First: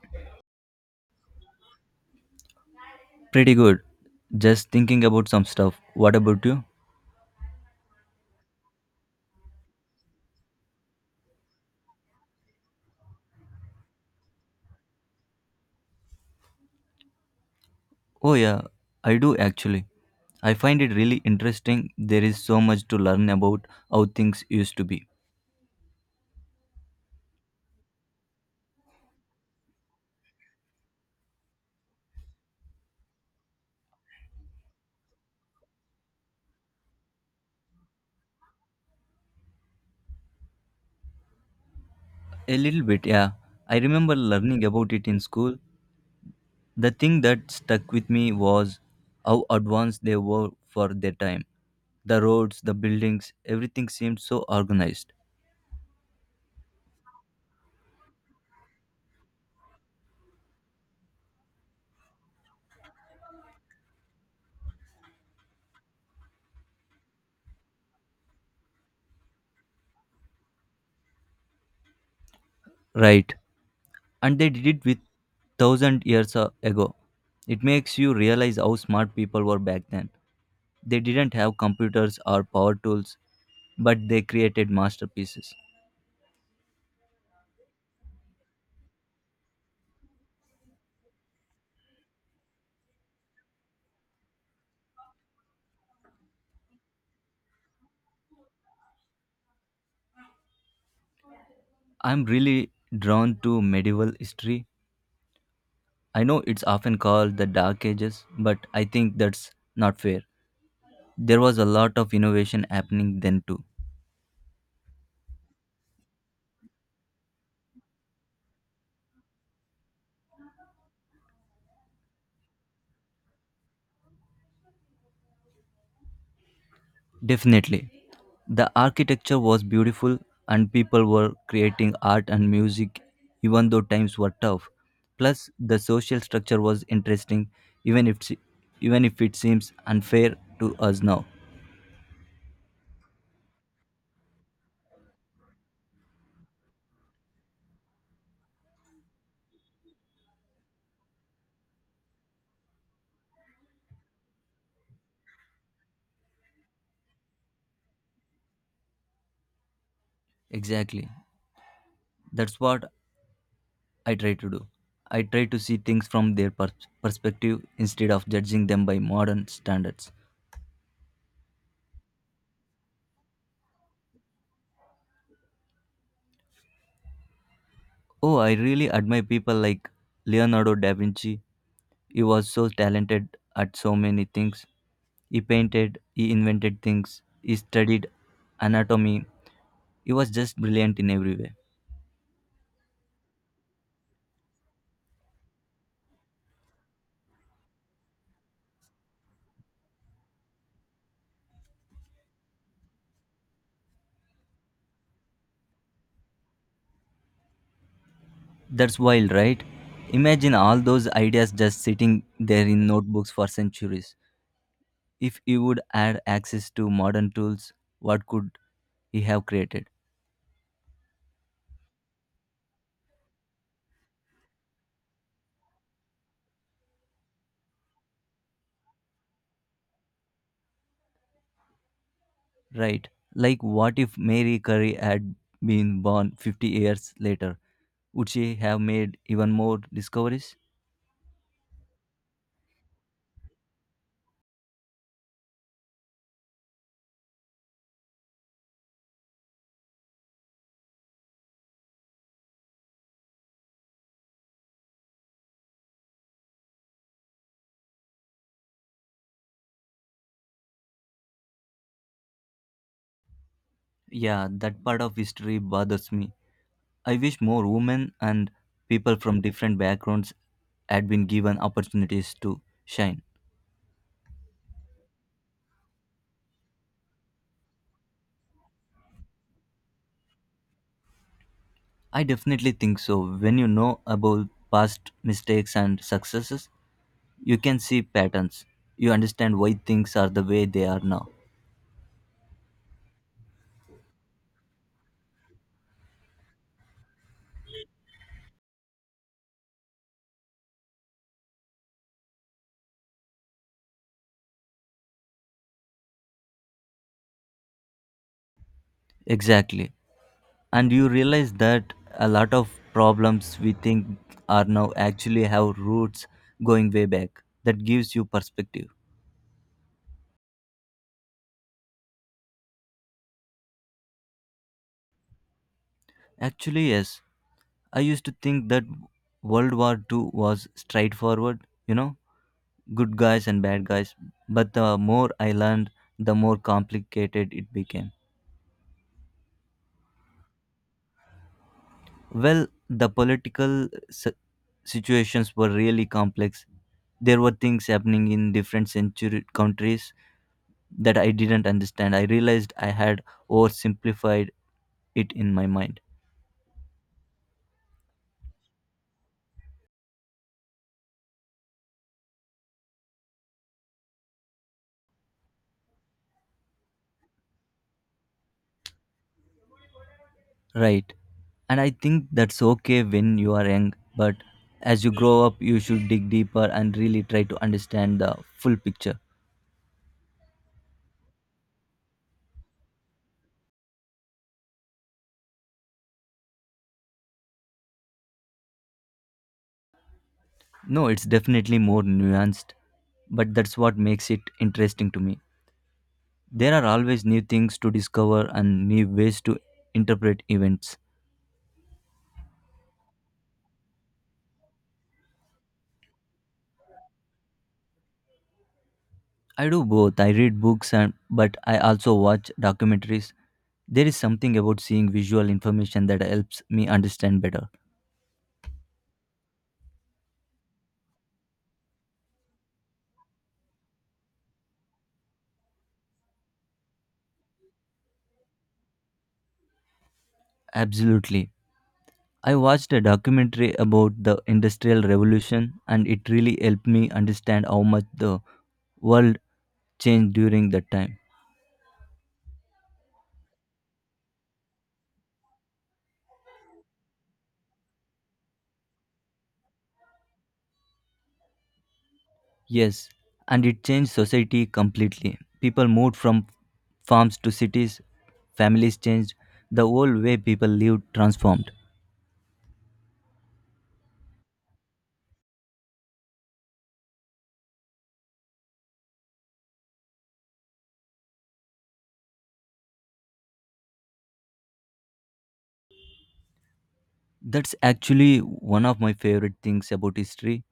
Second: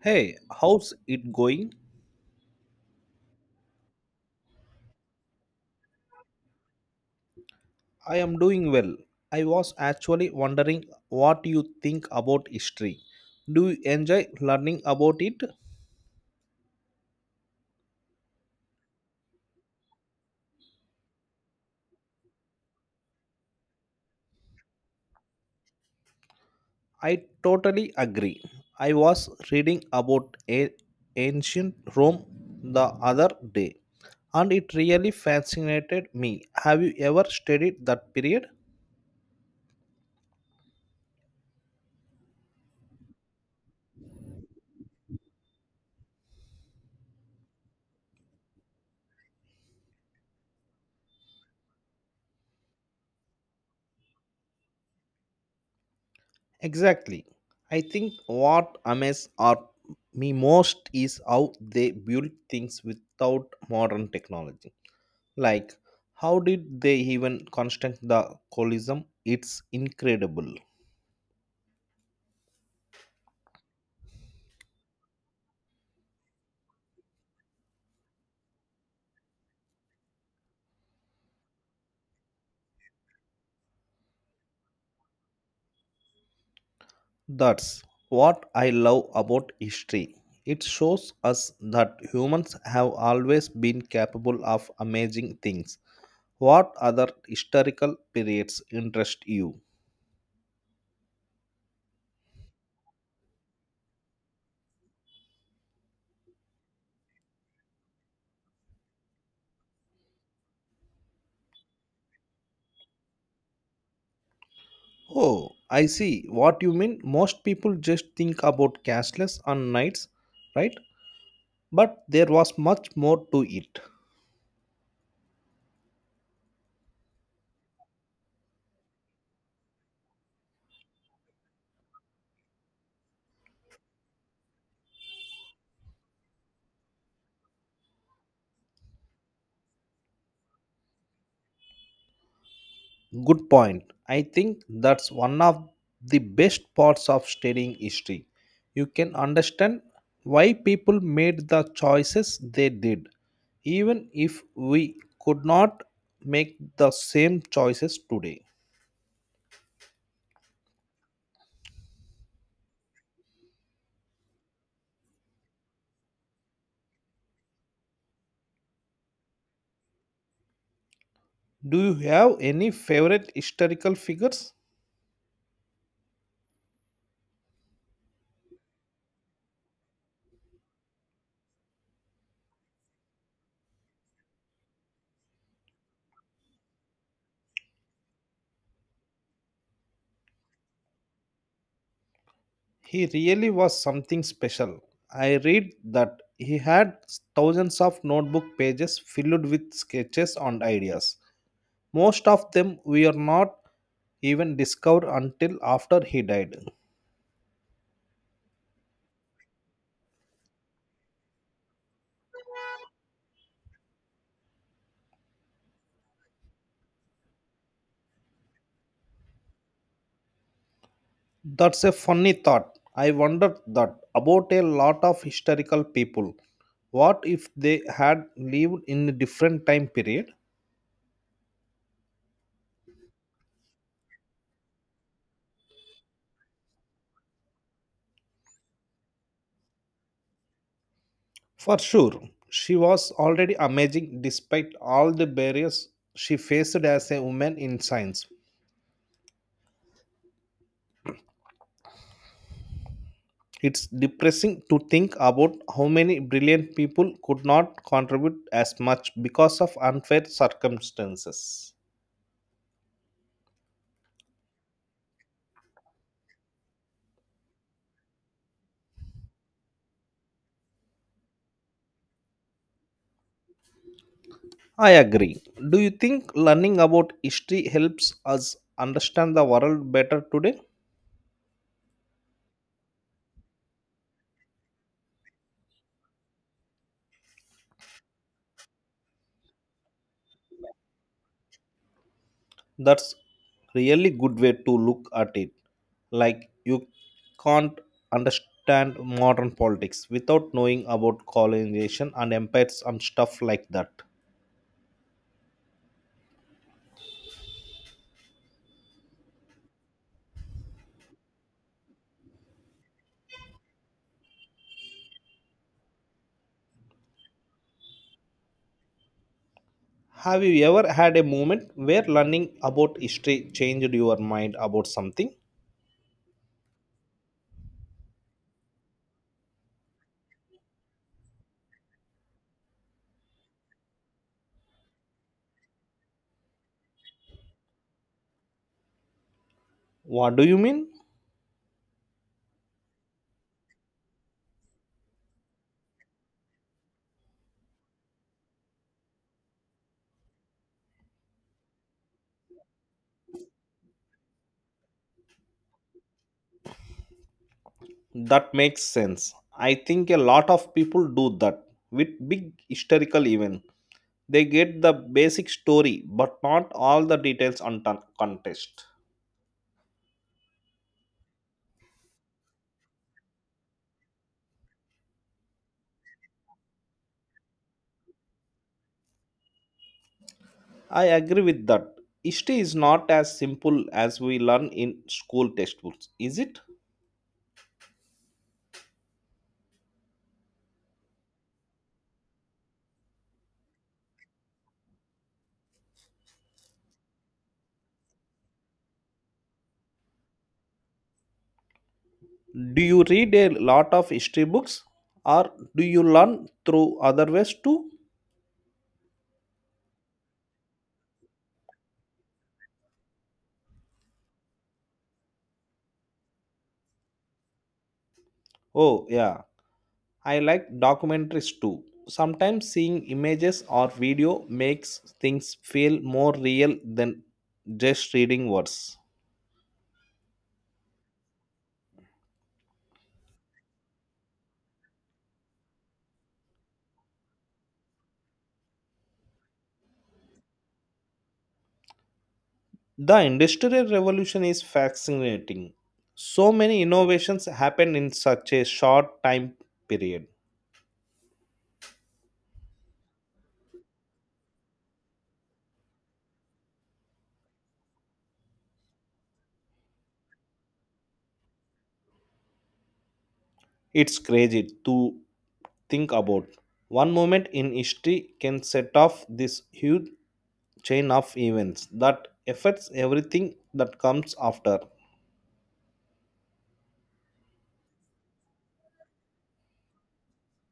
Hey, how's it going? Pretty good. Just thinking about some stuff. What about you? I am doing well. I was actually wondering what you think about history. Do you enjoy learning about it? Oh, yeah, I do actually. I find it really interesting. There is so much to learn about how things used to be. I totally agree. I was reading about ancient Rome the other day and it really fascinated me. Have you ever studied that period? A little bit, yeah. I remember learning about it in school. The thing that stuck with me was how advanced they were for their time. The roads, the buildings, everything seemed so organized. Exactly. I think what amazes are me most is how they build things without modern technology. Like, how did they even construct the colosseum? It's incredible. Right. And they did it with 1,000 years ago. It makes you realize how smart people were back then. They didn't have computers or power tools, but they created masterpieces. That's what I love about history. It shows us that humans have always been capable of amazing things. What other historical periods interest you? I'm really drawn to medieval history. I know it's often called the Dark Ages, but I think that's not fair. There was a lot of innovation happening then too. Oh, I see what you mean. Most people just think about castles and knights, right? But there was much more to it. Definitely. The architecture was beautiful and people were creating art and music even though times were tough. Plus the social structure was interesting even if even if it seems unfair to us now. Good point. I think that's one of the best parts of studying history. You can understand why people made the choices they did, even if we could not make the same choices today. Exactly. That's what I try to do. I try to see things from their perspective instead of judging them by modern standards. Do you have any favorite historical figures? Oh, I really admire people like Leonardo da Vinci. He was so talented at so many things. He painted, he invented things, he studied anatomy. He was just brilliant in every way. He really was something special. I read that he had thousands of notebook pages filled with sketches and ideas. Most of them were not even discovered until after he died. That's wild, right? Imagine all those ideas just sitting there in notebooks for centuries. If he would add access to modern tools, what could he have created? That's a funny thought. I wondered that about a lot of historical people. What if they had lived in a different time period? Right? Like, what if Mary Curry had been born 50 years later? Would she have made even more discoveries? For sure, she was already amazing despite all the barriers she faced as a woman in science. It's depressing to think about how many brilliant people could not contribute as much because of unfair circumstances. Yeah, that part of history bothers me. I wish more women and people from different backgrounds had been given opportunities to shine. I agree. Do you think learning about history helps us understand the world better today? I definitely think so. When you know about past mistakes and successes, you can see patterns. You understand why things are the way they are now. That's really good way to look at it. Like you can't understand modern politics without knowing about colonization and empires and stuff like that. Exactly. And you realize that a lot of problems we think are now actually have roots going way back. That gives you perspective. Have you ever had a moment where learning about history changed your mind about something? Actually, yes. I used to think that World War II was straightforward, you know, good guys and bad guys. But the more I learned, the more complicated it became. What do you mean? Well, the political situations were really complex. There were things happening in different century countries that I didn't understand. I realized I had oversimplified it in my mind. That makes sense. I think a lot of people do that with big historical event. They get the basic story but not all the details on context. Right. And I think that's okay when you are young, but as you grow up, you should dig deeper and really try to understand the full picture. I agree with that. History is not as simple as we learn in school textbooks, is it? No, it's definitely more nuanced, but that's what makes it interesting to me. There are always new things to discover and new ways to interpret events. Do you read a lot of history books or do you learn through other ways too? I do both. I read books and but I also watch documentaries. There is something about seeing visual information that helps me understand better. Oh, yeah. I like documentaries too. Sometimes seeing images or video makes things feel more real than just reading words. Absolutely. I watched a documentary about the Industrial Revolution and it really helped me understand how much the world changed during that time. The industrial revolution is fascinating. So many innovations happened in such a short time period. Yes, and it changed society completely. People moved from farms to cities, families changed, the whole way people lived transformed. It's crazy to think about. One moment in history can set off this huge chain of events that affects everything that comes after. That's actually one of my favorite things about history,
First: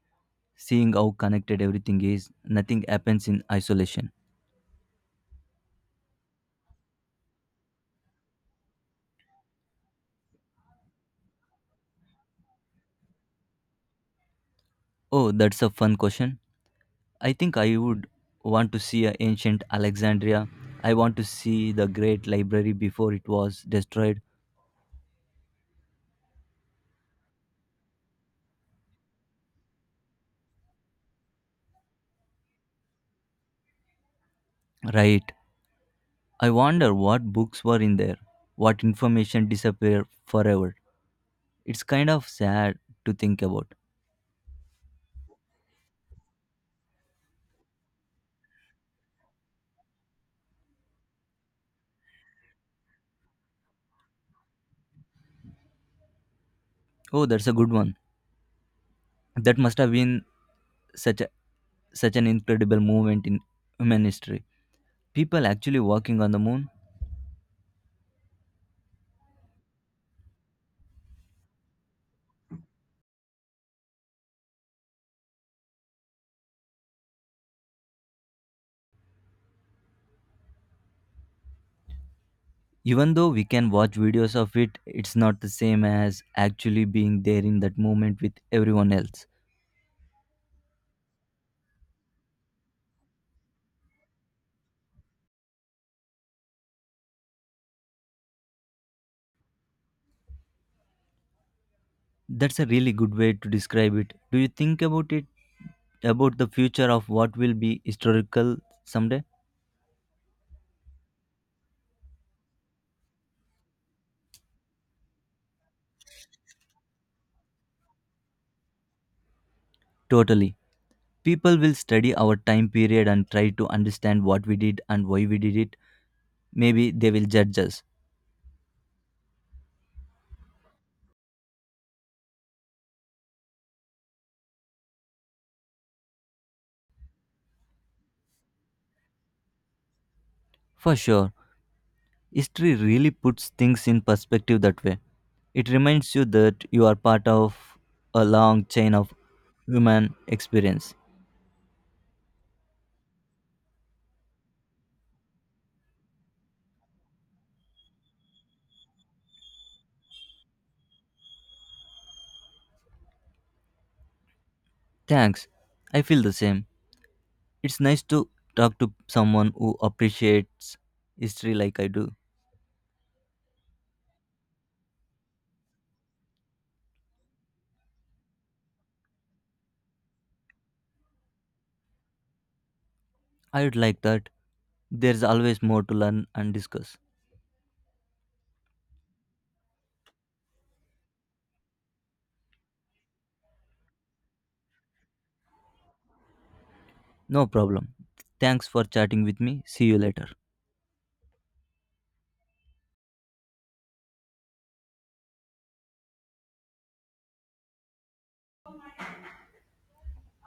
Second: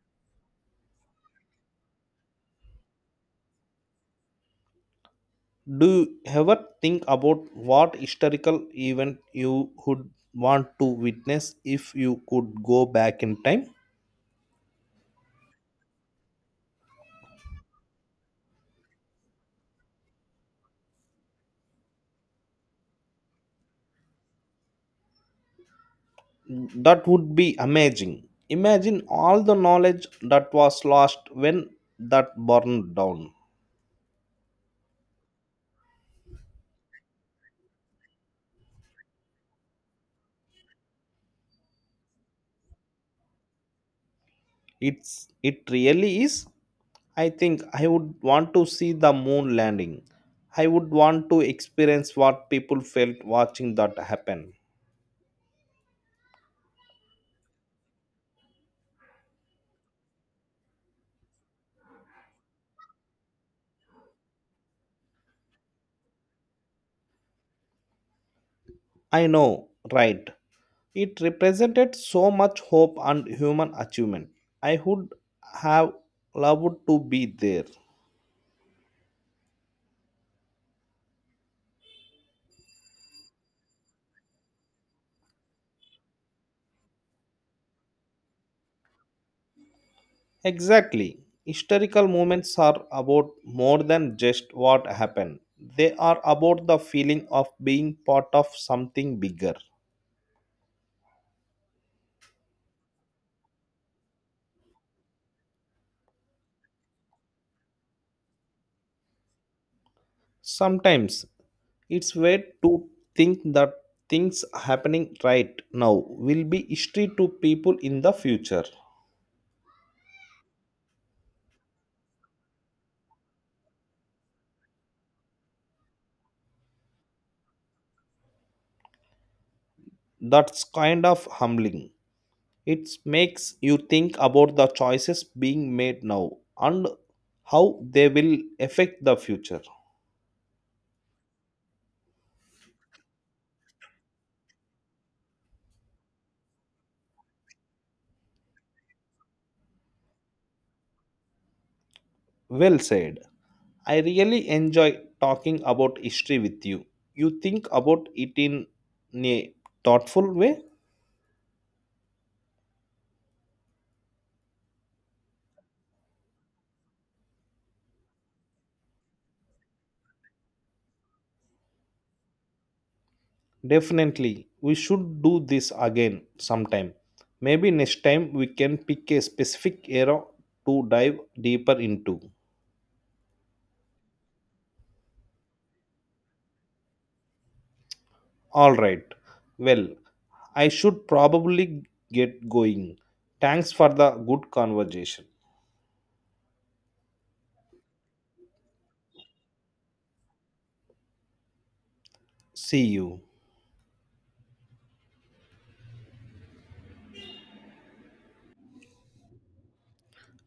seeing how connected everything is. Nothing happens in isolation. Do you ever think about what historical event you would want to witness if you could go back in time? Oh, that's a fun question. I think I would want to see a ancient Alexandria. I want to see the great library before it was destroyed. That would be amazing. Imagine all the knowledge that was lost when that burned down. Right. I wonder what books were in there, what information disappeared forever. It's kind of sad to think about. It really is. I think I would want to see the moon landing. I would want to experience what people felt watching that happen. Oh, that's a good one. That must have been such a, such an incredible moment in human history. People actually walking on the moon. I know, right? It represented so much hope and human achievement. I would have loved to be there. Even though we can watch videos of it, it's not the same as actually being there in that moment with everyone else. Exactly. Historical moments are about more than just what happened. They are about the feeling of being part of something bigger. That's a really good way to describe it. Do you think about the future of what will be historical someday? Sometimes it's weird to think that things happening right now will be history to people in the future. Totally. People will study our time period and try to understand what we did and why we did it. Maybe they will judge us. That's kind of humbling. It makes you think about the choices being made now and how they will affect the future. For sure, history really puts things in perspective that way. It reminds you that you are part of a long chain of human experience. Well said. I really enjoy talking about history with you. You think about it in a thoughtful way? Thanks. I feel the same. It's nice to talk to someone who appreciates history like I do. Definitely. We should do this again sometime. Maybe next time we can pick a specific era to dive deeper into. I would like that. There's always more to learn and discuss. All right. Well, I should probably get going. Thanks for the good conversation. No problem. Thanks for chatting with me. See you later. See you.